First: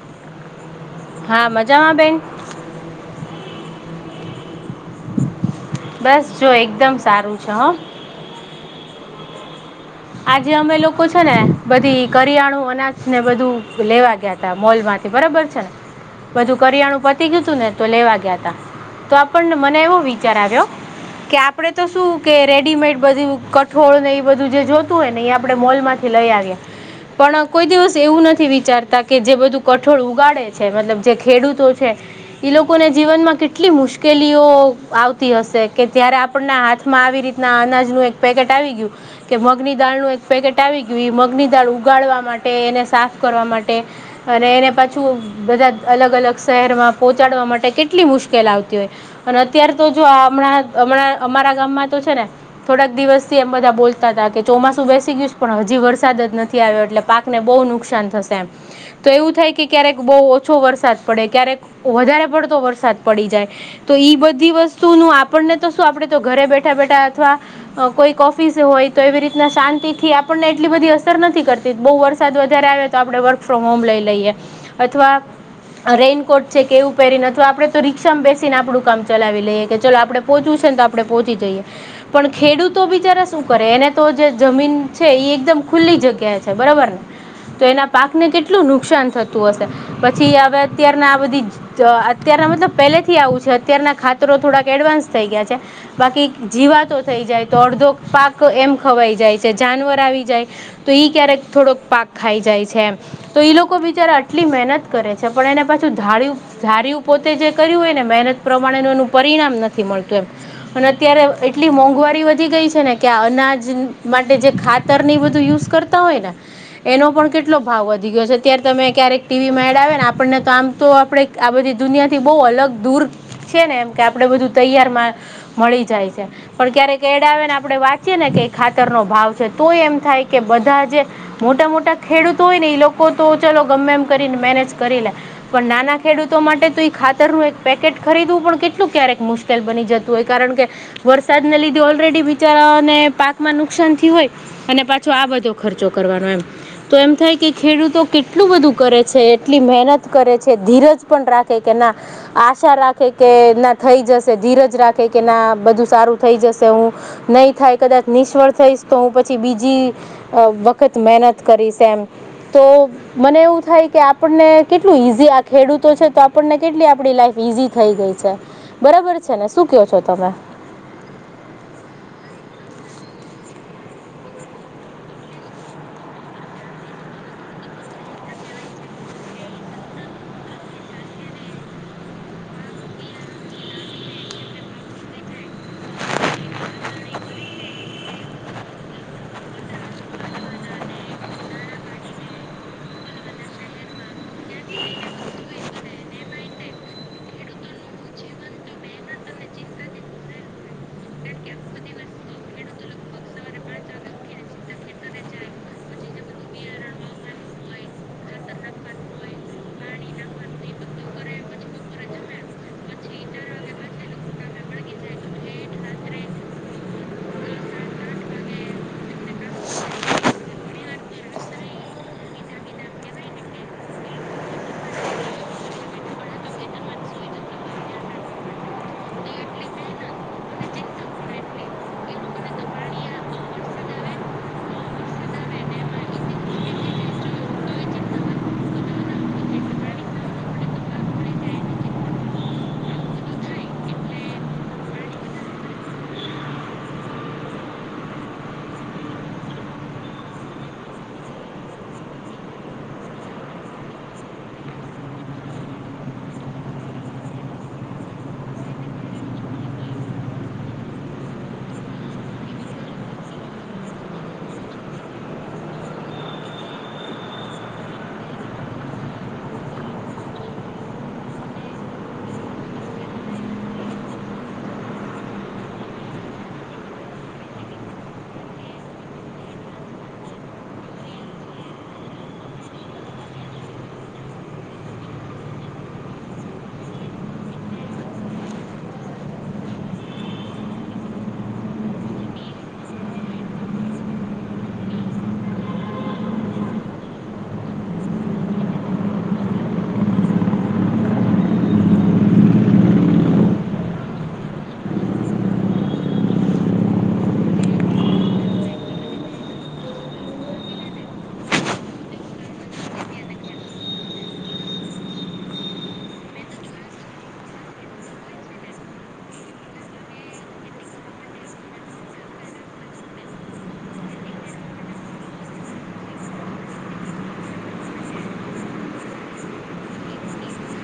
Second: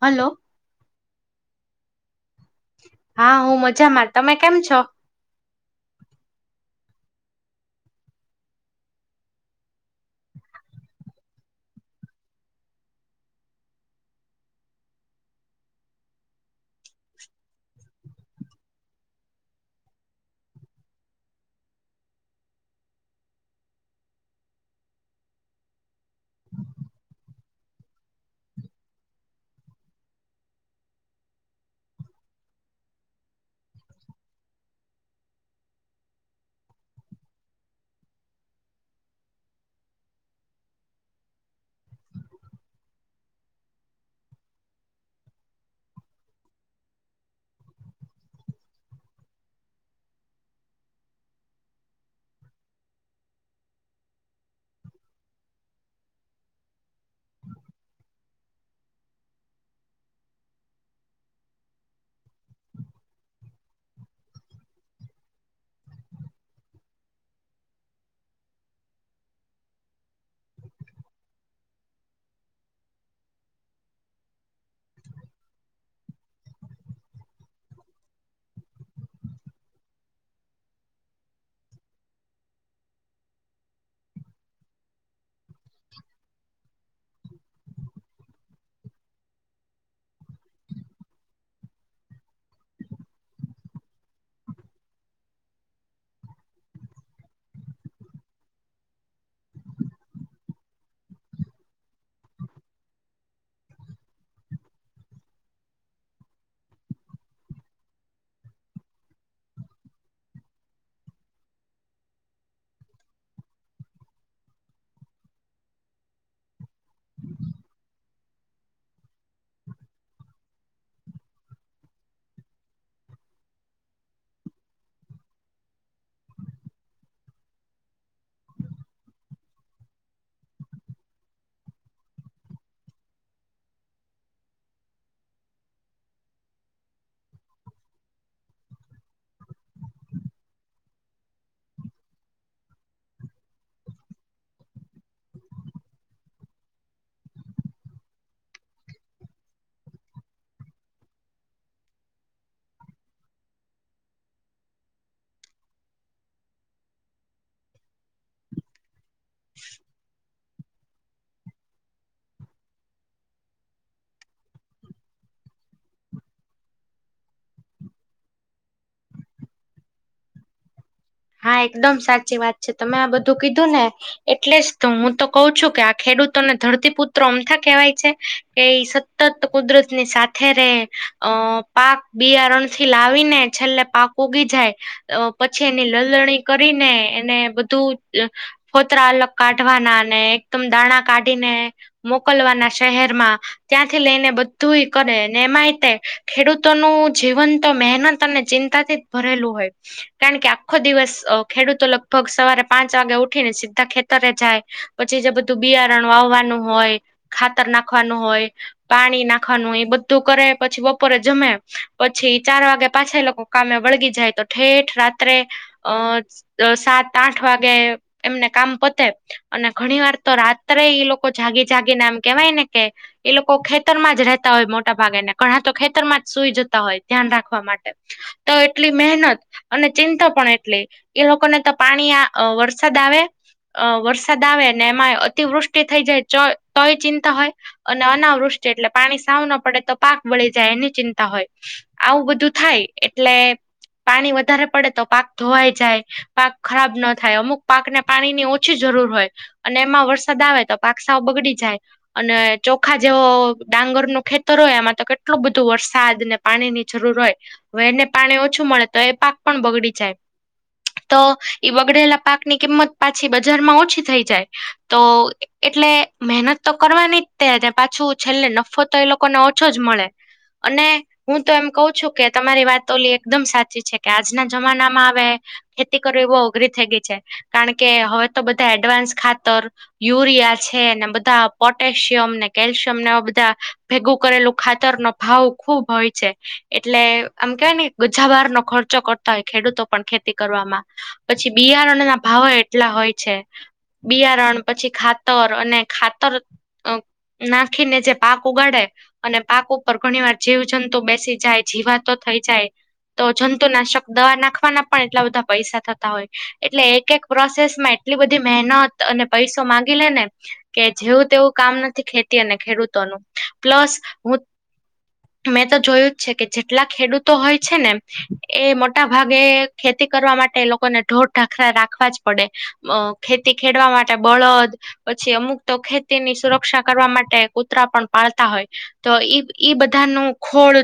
Hello. હા, મજામાં બેન. હા, હું મજામાં, તમે કેમ છો? બસ જો એકદમ સારું છે હા. આજે અમે લોકો છે ને, બધી કરિયાણું અનાજ ને, બધું લેવા ગયા. મોલ માંથી બરાબર છે ને. બધું કરિયાણું પતી ગયું હતું ને, તો લેવા ગયા તા તો, આપણને મને એવો વિચાર આવ્યો. કે આપડે તો શું કે, રેડીમેડ બધું કઠોળ ને, એ બધું જે જો. હો ને, એ આપણે મોલ માંથી લઈ આવ્યા. પણ કોઈ દિવસ એવું નથી વિચારતા કે, જે બધું કઠોળ ઉગાડે છે, મતલબ જે ખેડૂતો છે. ઈ લોકોને જીવનમાં કેટલી મુશ્કેલીઓ આવતી હશે કે, ત્યારે આપ હાથમાં આવી રીતના અનાજનું એક પેકેટ આવી ગયું કેમ. મગની દાળનું એક પેકેટ આવી ગયું, મગની દાળ ઉગાડવા માટે એને સાફ કરવા માટે. અને એને પાછું બધા અલગ-અલગ શહેરમાં પહોંચાડવા માટે કેટલી મુશ્કેલ આવતી હોય. અને અત્યાર તો જોમણાં અમારા ગામમાં તો છે ને. થોડાક દિવસથીમ બધા બોલતા હતા કે. ચોમાસું બેસી ગયું છે, પણ હજી વરસાદ જ નથી આવ્યો, એટલે પાકને બહુ નુકસાન થશે એમ. તો એવું થાય કે, ક્યારેક બહુ ઓછો વરસાદ પડે, ક્યારેક વધારે પડતો વરસાદ પડી જાય. તો ઈ બધી વસ્તુ ન આપણને તો શું આપડે તો, ઘરે બેઠા-બેઠા અથવા કોઈ ઓફીસ હોય તો, એવી રીતે. શાંતિ થી આપણને એટલી બધી અસર નથી કરતી, બહુ વરસાદ વધારે આવે તો, આપડણે વર્ક ફ્રોમ હોમ લઈ લઈએ. અથવા. રેનકોટ છે કે, એવું પહેરી નથી આપડે તો, રીક્ષામાં બેસીને, આપડું કામ ચલાવી લઈએ કે, ચાલો આપડે. પોચવું છે ને, તો આપડે પોચી જઈએ, પણ ખેડૂતો બિચારા શું કરે એને. તો જે જમીન છે એ એકદમ ખુલ્લી જગ્યા છે, બરોબર ને. તો એના પાકને કેટલું નુકસાન થતું હશે પછી હવે અત્યારના આ બધી તો અત્યારના મતલબ પહેલેથી આવું છે અત્યારના ખાતરો થોડાક એડવાન્સ થઈ ગયા છે. બાકી જીવાતો થઈ જાય તો અડધો પાક એમ ખવાઈ જાય છે જાનવર આવી જાય ઈ ક્યારેક થોડોક પાક ખાઈ છે એમ. તો ઈ લોકો બિચારા આટલી મહેનત કરે છે પણ એને પાછું ધાર્યું ધાર્યું પોતે જે કર્યું હોય ને મહેનત પ્રમાણે એનું પરિણામ નથી મળતું એમ. અને અત્યારે એટલી મોંઘવારી વધી ગઈ છે ને કે આ અનાજ જીન માટે જે ખાતરની બધું યુઝ કરતા હોય ને એનો પણ કેટલો ભાવ વધી ગયો છે અત્યારે તમે ક્યારેક ટી વી માં એડ આવ્યા ને આપણને તો આમ તો આપડે આ બધી દુનિયાથી બહુ અલગ દૂર છે ને એમ કે આપડે બધું તૈયારમાં મળી જાય છે પણ ક્યારેક એડ આવે ને આપડે વાંચીએ ને કે ખાતરનો ભાવ છે તો એમ થાય કે બધા જે મોટા મોટા ખેડૂતો હોય ને એ લોકો તો ચલો ગમ્મે એમ કરીને મેનેજ કરી લે. પણ નાના ખેડૂતો માટે તો ઈ ખાતરનું એક પેકેટ ખરીદવું પણ કેટલું ક્યારેક મુશ્ કેલ બની જતું હોય કારણ કે વરસાદને લીધે ઓલરેડી બિચારાઓને પાક માં નુકસાન થયું હોય અને પાછો આ બધો ખર્ચો કરવાનો એમ. તો એમ થાય કે ખેડૂતો કેટલું બધું કરે છે એટલી મહેનત કરે છે ધીરજ પણ રાખે કે ના આશા રાખે કે ના થઈ જશે ધીરજ રાખે કે ના બધું સારું થઈ જશે હું નહીં થાય કદાચ નિષ્ફળ થઈશ તો હું પછી બીજી અહ વખત મહેનત કરીશ એમ તો મને એવું થાય કે આપણને કેટલું ઈઝી આ ખેડૂતો છે તો આપણને કેટલી આપડી લાઈફ ઈઝી થઈ ગઈ છે બરાબર છે ને શું ક્યો છો તમે? હા, એકદમ સાચી વાત છે. તમે આ બધું કીધું ને એટલે જ તો હું તો કહું છું કે આ ખેડૂતોને ધરતીપુત્રો અમથા કહેવાય છે કે ઈ સ તત કુદરતની સાથે રહે અહ પાક બિયારણથી લાવીને છેલ્લે પાક ઉગી જાય અહ પછી એની લલણી કરીને બધું અહ ફોતરા અલગ કાઢવાના અને એકદમ દાણા કાઢીને મોકલવાના શહેરમાં ત્યાંથી લઈને બધ્ધું એ કરે અને એમાંએ તે ખેડૂતોનું જીવન તો મહેનત અને ચિં તા થીજ ભરેલું કારણ કે આ ખો દિવસ અહ ખેડૂતો લગભગ સવારે પાંચ વાગે ઉઠીને સિધ્ધા ખેતરે જાય પછી જે બધું બિયારણ વાવવાનું હોય ખાતર નાખવાનું હોય પાણી નાખવાનું એ બધું કરે પછી બપોરે જમે પછી ચાર વાગે પાછા એ લોકો કામે વળગી જાય તો ઠેઠ રાત્રે અહ અહ સાત આઠ વાગે એમને કામ પતે અને ઘણી વાર તો રાત્રે ઈ લોકો જાગી જાગી ને આમ કેવાય ને કે એ લોકો ખેતરમાં જ રહેતા હોય મોટા ભાગે ને ઘણાં તો ખેતરમાં જ સુઈ જતા હોય ધ્યાન રાખવા માટે. તો એટલી મહેનત અને ચિંતક પણ એટલી એ લોકોને તો પાણી આ અહ વરસાદ આવે અહ વરસાદ આવે અને એમાંય અતિવૃષ્ટિ થઈ જાય ચોય-તોય ચિંતા હોય. અને અનાવૃષ્ટ એટલે પાણી સાવ ના પડે તો પાક બળી જાય એની ચિંતા હોય. આવું બધું થાય એટલે પાણી વધારે પડે તો પાક ધોવાઈ જાય પાક ખરાબ ના થાય અમુક પાકને પાણી ની ઓછી જરૂર હોય અને એમાં વરસાદ આવે તો પાક સાવ બગડી જાય. અને ચોખા જેવો ડાંગરનો ખેતર હોય એમાં તો કેટલું બધું વરસાદ ને પાણીની જરૂર હોય. હવે એને પાણી ઓછું મળે તો એ પાક પણ બગડી જાય. તો ઈ બગડેલા પાકની કિંમત પાછી બજારમાં ઓછી થઈ જાય. તો એટલે મહેનત તો કરવાની જ, તે ને પાછું છેલ્લે નફો તો એ લોક કોને ઓછો જ મળે. અને હું તો એમ કહુ છું કે, તમારી વાત ઓલી એકદમ સાચી છે કે, આજના જમાનામાં હવે ખેતી કરવી એ બહુ અઘરી થઈ ગઈ છે. કારણ કે હવે તો બધા એડવાન્સ ખાતર યુરિયા છે, ને બધા પોટેશિયમ ને, કેલ્શિયમ ને એવા બધા ભેગું કરેલું ખાતરનો ભાવ ખુબ હોય છે. એટલે આમ કેવાય ને ગજા બારનો ખર્ચો કરતા હોય ખેડૂતો. પણ ખેતી કરવામાં પછી બિયારણના ભાવો એટલા હોય છે. બિયારણ, પછી ખાતર અને ખાતર અ નાખીને જે પાક ઉગાડે. અને પાક ઉપર ઘણી વાર જીવજંતુ બેસી જાય, જીવાતો થઈ જાય. તો જંતુનાશક દવા નાખવાના પણ, એટલા બધા પૈસા થતા હોય. એટલે એક એક પ્રોસેસમાં એટલી બધી મહેનત અને પૈસો માંગી લે ને. કે જેવું તેવું કામ નથી, ખેતી અને ખેડૂતોનું. પ્લસ હું મેં તો જોયું જ છે કે, જેટલા ખેડૂતો હોય છે ને, એ મોટા ભાગે ખેતી કરવા માટે એ લોકોને, ઢોર-ઢાખરા રાખવા જ પડે. અ ખેતી ખેડવા માટે બળદ. પછી અમુક તો ખેતીની સુરક્ષા કરવા માટે, કૂતરા પણ પાળતા હોય. તો ઈ એ બધાનું ખોળ.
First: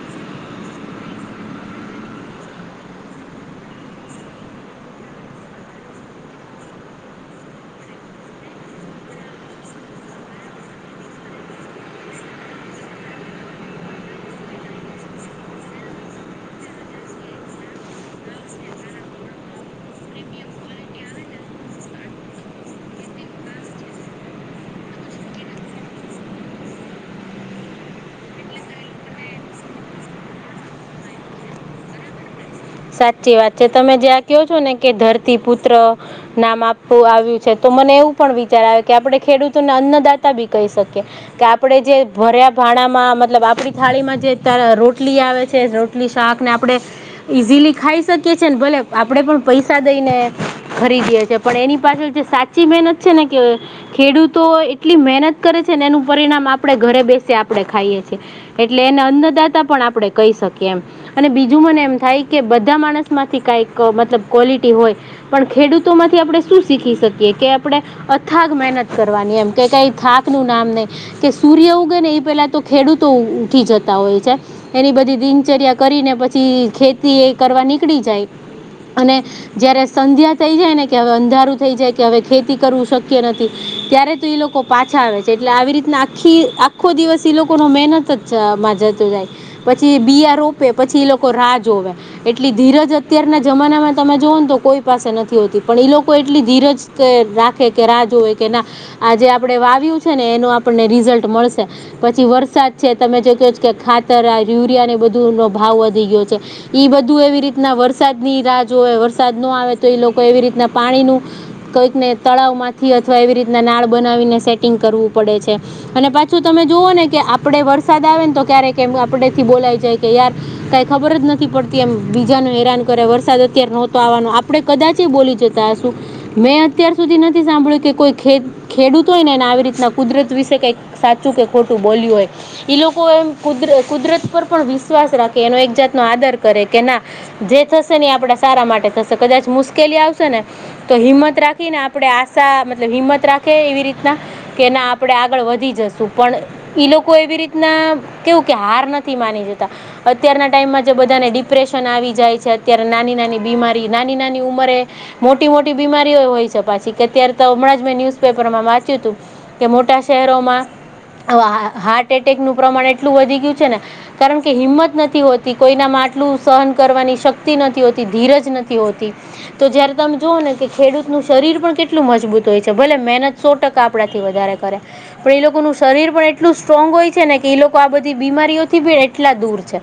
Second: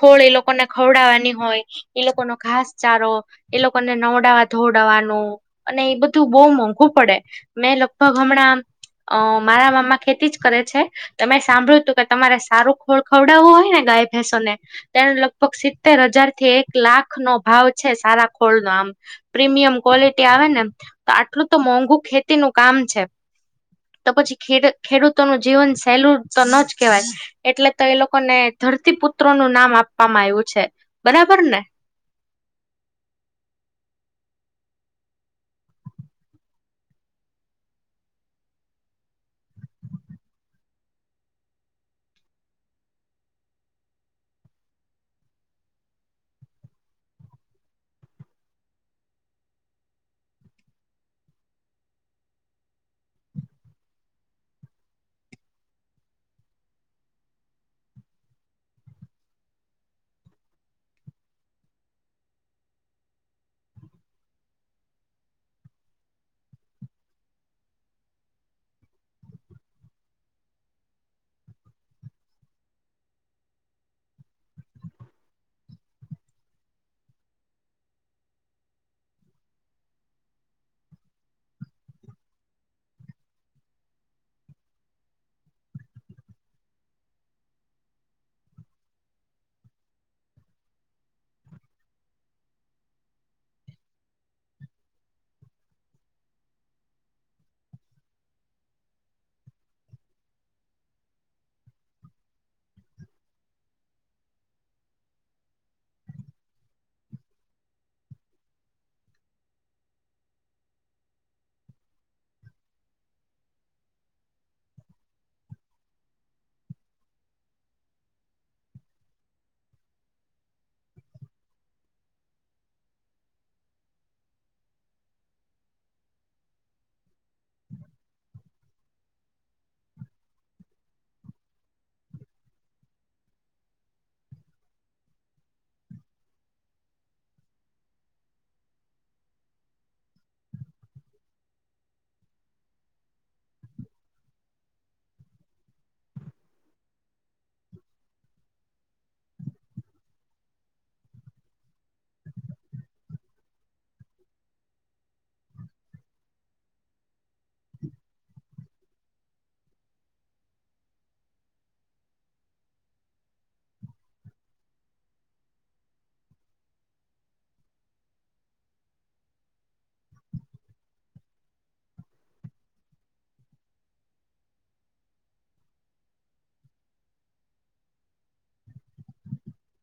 ખોળ એ લોકોને ખવડાવવાની હોય, એ લોકોનો ઘાસ-ચારો એ લોકોને નવડાવવા-ધોવડાવવાનું, અને એ બધું બહુ મોંઘું પડે. મેં લગભગ હમણાં અ મારા મામા ખેતી જ કરે છે. તમે સાંભળ્યું તું કે, તમારે સારું ખોળ ખવડાવવું હોય ને ગાય-ભેંસો ને. તેને લગભગ સિત્તેર હજારથી એક લાખનો ભાવ છે. સારા ખોળનો આમ. પ્રીમિયમ ક્વોલિટી આવે ને, તો આટલું તો મોંઘુ ખેતીનું કામ છે. તો પછી ખીરું ખેડૂતોનું જીવન સહેલું તો ન જ કેહેવાય. એટલે તો એ લોકોને ધરતી પુત્રોનું નામ આપવામાં આવ્યું છે. બરાબર ને? સાચી વાત છે. તમે જે આ કયો છો ને, કે ધરતી પુત્ર નામ આપવું આવ્યું છે, તો મને એવું પણ વિચાર આવે કે, આપણે ખેડૂતોને અન્નદાતા બી કહી શકીએ. કે આપડે જે ભર્યા ભાણામાં, મતલબ આપડી થાળીમાં જે રોટલી આવે છે. રો ટલી શાક ને, આપણે ઈઝીલી ખાઈ શકીએ છીએને, ભલે આપણેે પણ પૈસા દઈને. ખરીદીએ છે, પણ એની પાછળ જે સાચી મહેનત છે ને કે. ખેડૂતો એટલી મહેનત કરે છે ને, એનું પરિણામ આપણેે ઘરે બેસી આપણેે ખાઈએ છીએ. એટલે એને અન્નદાતા પણ આપણે કહી શકીએ એમ. અને બીજું મને એમ થાય કે, બધા માણસમાંથી કાંઈક મતલબ ક્વૉલિટી હોય. પણ ખેડૂતોમાંથી આપણે શું શીખી શકીએ કે આપણે અથાગ મહેનત કરવાની એમ. કે, કઈ થાકનું નામ નહી. કે સૂર્ય ઉગેને, એ પેલા તો ખેડૂતો ઉઠી જતા હોય છે. એની બધી દિનચર્યા કરીને, પછી ખેતી એ કરવા નીકળી જાય. અને જયારે સંધ્યા થઈ જાય ને કે, હવે અંધારું થઈ જાય કે, હવે ખેતી કરવું શક્ય નથી. ત્યારે તો એ લોકો પાછા આવે છે, એટલે આવી રીતના આખી આખો દિવસ એ લોકોનો મહેનત જ માં જતો જાય. પછી બીયા રોપે પછી એ લોકો રાહ જોવે. એટલી ધીરજ અત્યારના જમાનામાં તમે જોઓ ને, તો કોઈ પાસે નથી હોતી. પણ ઈ લોકો એટલી ધીરજ કે રાખે કે રાહુ જોવે કે ના, આજે આપણે વાવ્યું છે ને, એનું આપણને રિઝલ્ટ મળશે. પછી વરસાદ છે, તમે જો કયો કે, ખાતર યુરિયા ને, બધું નો ભાવ વધી ગયો છે. ઈ બધું એવી રીતના વરસાદ ની રાહ જોવે, વરસાદ ન આવે તો, એ લોકો એવી રીતના પાણીનું કઈકને તળાવ માંથી અથવા એવી રીતના નાળ બનાવીને સેટિંગ કરવું પડે છે. અને પાછું તમે જોવઓ ને કે, આપડે વરસાદ આવે ને, તો ક્યારેક આપડે થી બોલાઈ જાય. કે યાર કઈ ખબર જ નથી. પડતી એમ બીજાને હેરાન કરે વરસાદ અત્યારે નહોતો આવાનો આપડે કદાચ એ બોલી જતા હશું. મેં અત્યાર સુધી નથી સાંભળ્યું કે કોઈ ખેડ ખેડૂત હોય એને આવી રીતના.. કુદરત વિશે કઈક સાચું કે ખોટું બોલ્યું હોય. ઈ લોકો એમ કુ કુદરત પર પણ વિશ્વાસ રાખે એનો એક જાતનો આદર કરે કે ના જે થશે ને એ આપણા સારા માટે થશે કદાચ મુશ્કેલી આવશે ને.. તો હિંમત રાખી ને આપણે આશા મતલબ હિંમત રાખે એવી રીતના કે ના આપણે આગળ વધી જશુ પણ.. ઈ લોકો એવી રીતના કેવું કે હાર નથી માની જતા અત્યારના ટાઈમમાં.. બધાને ડિપ્રેશન આવી જાય છે અત્યારે નાની નાની બીમારી નાની નાની ઉંમરે.. મોટી મોટી બીમારીઓ હોય છે પાછી કે અત્યારે તો હમણાં જ મેં ન્યુઝપેપર માં વાંચ્યું હતું. કે મોટા શહેરોમાં.. હવે હા હાર્ટ એટેકનું પ્રમાણ એટલું વધી ગયું છે ને કારણ કે હિંમત નથી હોતી. કોઈનામાં આટલું સહન કરવાની શક્તિ નથી હોતી ધીરજ નથી હોતી. તો જયારે તમે જોવો ને કે ખેડૂત નું શરીર પણ કેટલું મજબૂત હોય છે ભલે મહેનત.. સો ટકા આપણા થી વધારે કરે. પણ એ લોકો ન શરીર પણ એટલું સ્ટ્રોંગ હોય છે ને કે એ લોકો આ બધી બીમારીઓથી પણ એટલા દૂર છે.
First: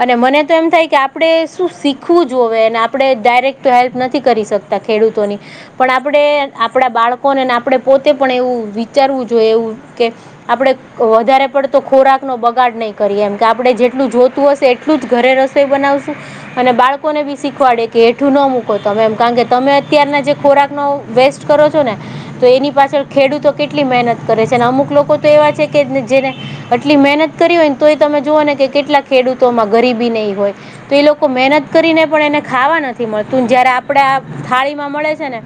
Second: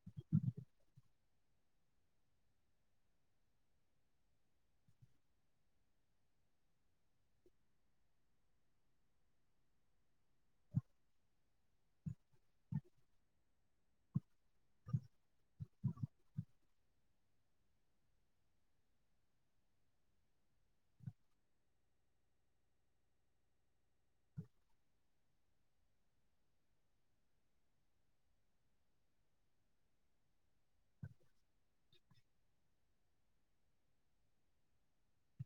અને મને તો એમ થાય કે આપણે શું શીખવું જઈએ અને આપણે ડાયરેક્ટ તો હેલ્પ નથી કરી શકતા તા ખેડૂતોની. પણ આપણેે આપણા બાળકોનેને આપણે પોતે પણ એવું વિચારવું જોઈએ એવું કે- આપણે વધારે પડતો ખોરાક નો બગાડ નહી કરીએ એમ કે આપણે જેટલું જોતું હશે એ - એટલું જ ઘરે રસોઈ બનાવશું. અને બાળકોને બી સિખવાડે કે એઠું ના મૂકો તમે એમ કારણ કે અત્યારના જે ખોરાક.. નો વેસ્ટ કરો છો ને, તો એની પાછળ ખેડૂતો કેટલી મહેનત કરે છે અને અમુક લોકો તો એવા છે કે જેને આટલી મહેનત કરી હોય ને તો એ તમે જોઓ ને કે કેટલા ખેડૂતોમાં ગરીબી નઈ હોય. તો એ લોકો મહેનત કરીને પણ એને ખાવા નથી મળતું જયારે આપડે આ થાળી માં મળે. છે ને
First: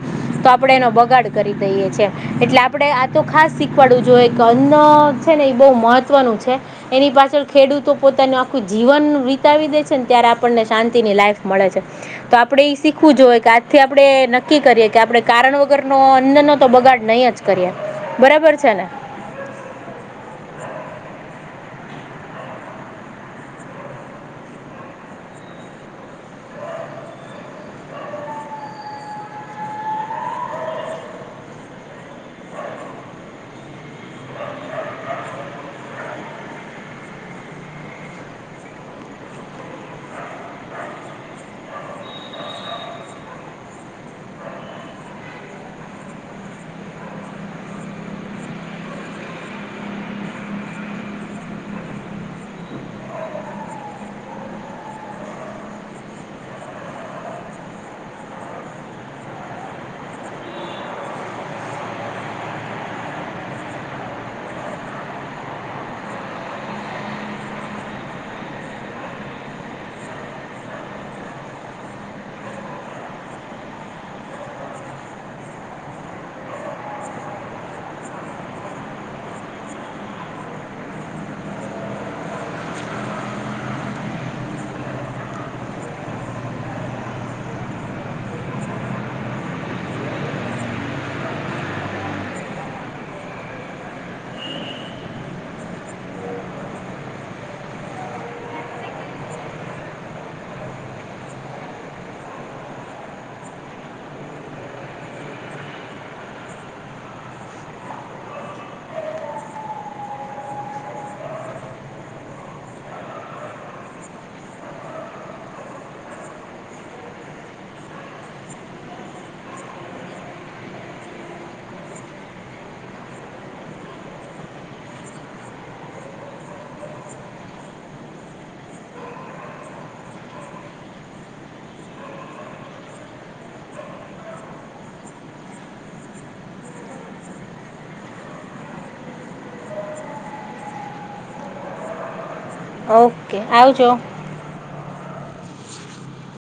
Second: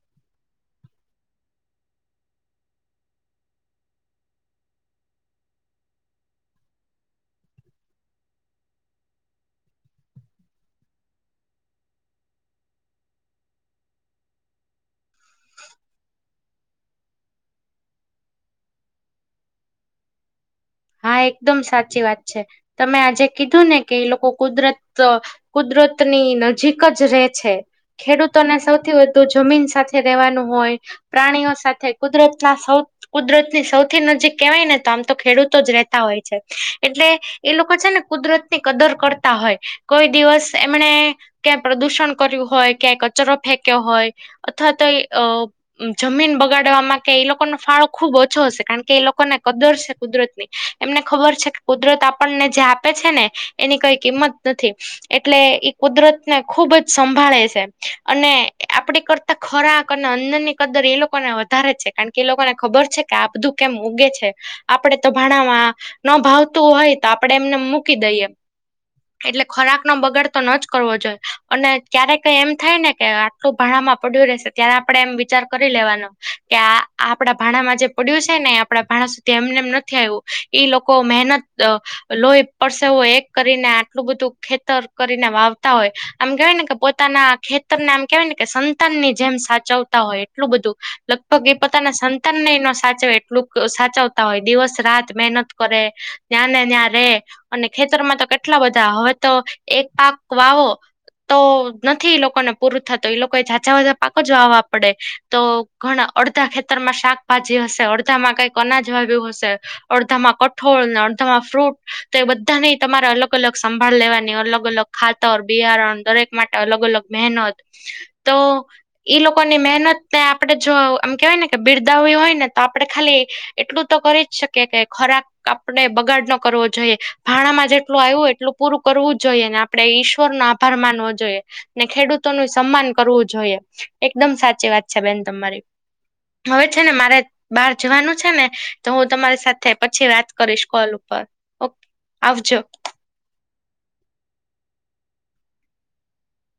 તો આપણે એનો બગાડ કરી દઈએ છે એટલે આપડે આ તો ખાસ શીખવાડવું જોઈએ કે અન્ન છે ને એ બહુ મહત્વનું છે એની પાછળ ખેડૂતો પોતાની.. જીવન વિતાવી દે છે ને ત્યારે આપણને શાંતિ ની લાઈફ મળે છે. તો આપણે ઈ શીખવું જોએ કે આજથી આપણે નક્કી કરીએ કે આપણે કારણ વગરનું અન્નનો તો બગાડ નહી જ.. કરીએ બરાબર છે ને. હા એકદમ સાચી વાત છે તમે આજે કીધું ને કે એ લોકો કુદરત.. કુદરતની નજીક જ રહેે છે. ખેડૂતોને સૌથી વધુ જમીન સાથે રહેેવાનું હોય. પ્રાણીઓ સાથે કુદરતના કુદરતની સૌથી નજીક કેવાય ને તો આમતો ખેડૂત... તો જ રહેતા હોય છે એટલે.. એ લોકો છે ને કુદરત ની કદર કરતા હોય કોઈ દિવસ એમણે... ક્યાંય પ્રદૂષણ કર્યું હોય ક્યાં કચરો ફેંક્યો હોય અથવા તો અ જમીન બગાડવાવામાં કે એ લોકોનો ફાળો ખુબ ઓછો હશે કારણ કે એ લોકોને કદર છે કુદરત ની. એમને ખબર છે કે કુદરત આપનને જે આપે છે ને એની કઈ કિંમત નથી. એટલે ઈ કુદરતને ખુબ જ સંભાળે છે અને આપડી કર ખોરાક અને અન્નની કદર એ લોકોને વધારે છે કારણ કે એ લોકોને ખબર છે કે આ બધું કેમ ઉગે છે. આપડે તો ભાણમાં ન ભાવતું હોય તો આપણે એમનેમ મૂકી દઈએ. એટલે ખોરાકનો બગાડ તો ન જ કરવો જોઈએ અને ક્યારે કય એમ થાયને કે લું ભાણામાં પડ્યું રહેશે ત્યારે આપણેે એમ વિચાર કરી લેવાનો કે આ આપણા ભાણામાં જે પડ્યું છે ને એ આપણા ભાણા સુધી એમનેમ નથી આવ્યું ઈ લોકો મહેનત અ લોહી પરશેવો એક કરીને, આટલું બધું ખેતર કરીને વાવતા હોય આમ કહેવાય ને કે પોતાના ખેતરને આમ કેવાયને કે સંતાનની જેમ સાચવતા હોય એટલું બધું લગભગ એ પોતાના સં તાનને નો સાચવે એટલુંક તો સાચવતા હોય, દિવસ સ રાત મેહનત કરે યા ને યા રે અને ખેતરમાં તો કેટલા બધા, હવે તો એક પાક વાવો તો નથી ઈ લોકોને પૂરું થતું ઈ લોકોએ ઝાઝા એવા પાક જ વાવવા પડે. તો ઘણા અડધા ખેતરમાં શાકભાજી હશે, અડધામાં કઈક અનાજ વાવ્યું હશે. અડધામાં કઠોળને, અડધામાં ફ્રૂટ તે બધાની તમારે અલગ અલગ સંભાળ લેવાની, અલગ અલગ ખાતર, બિયારણ દરેક માટે અલગ અલગ મેહનત, તો ઈ લોકોની મેહનત ને આપડે જો આમ કેવાય ને કે બિરદાવી હોયને તો આપડે ખાલી એટલું તો કરી જ શક કીએ કે ખોરાક આપડે બગાડ ન કરવો જોઈએ, ભાણામાં જેટલું આવ્યું એટલું પૂરું કરવું જ જોઈએ, ને આપણે ઈશ્વરનો આભાર માનવો જોઈએ. ને ખેડૂતોનું સન્માન કરવું જોઈએ, એકદમ સાચી વાત છે બેન તમારી હવે છે ને મારે બાર જવાનું છે ને તો હું તમારી સાથે પછી વાત કરીશ કોલ ઉપર, ઓકે, આવજો. ઓકે, આવજો.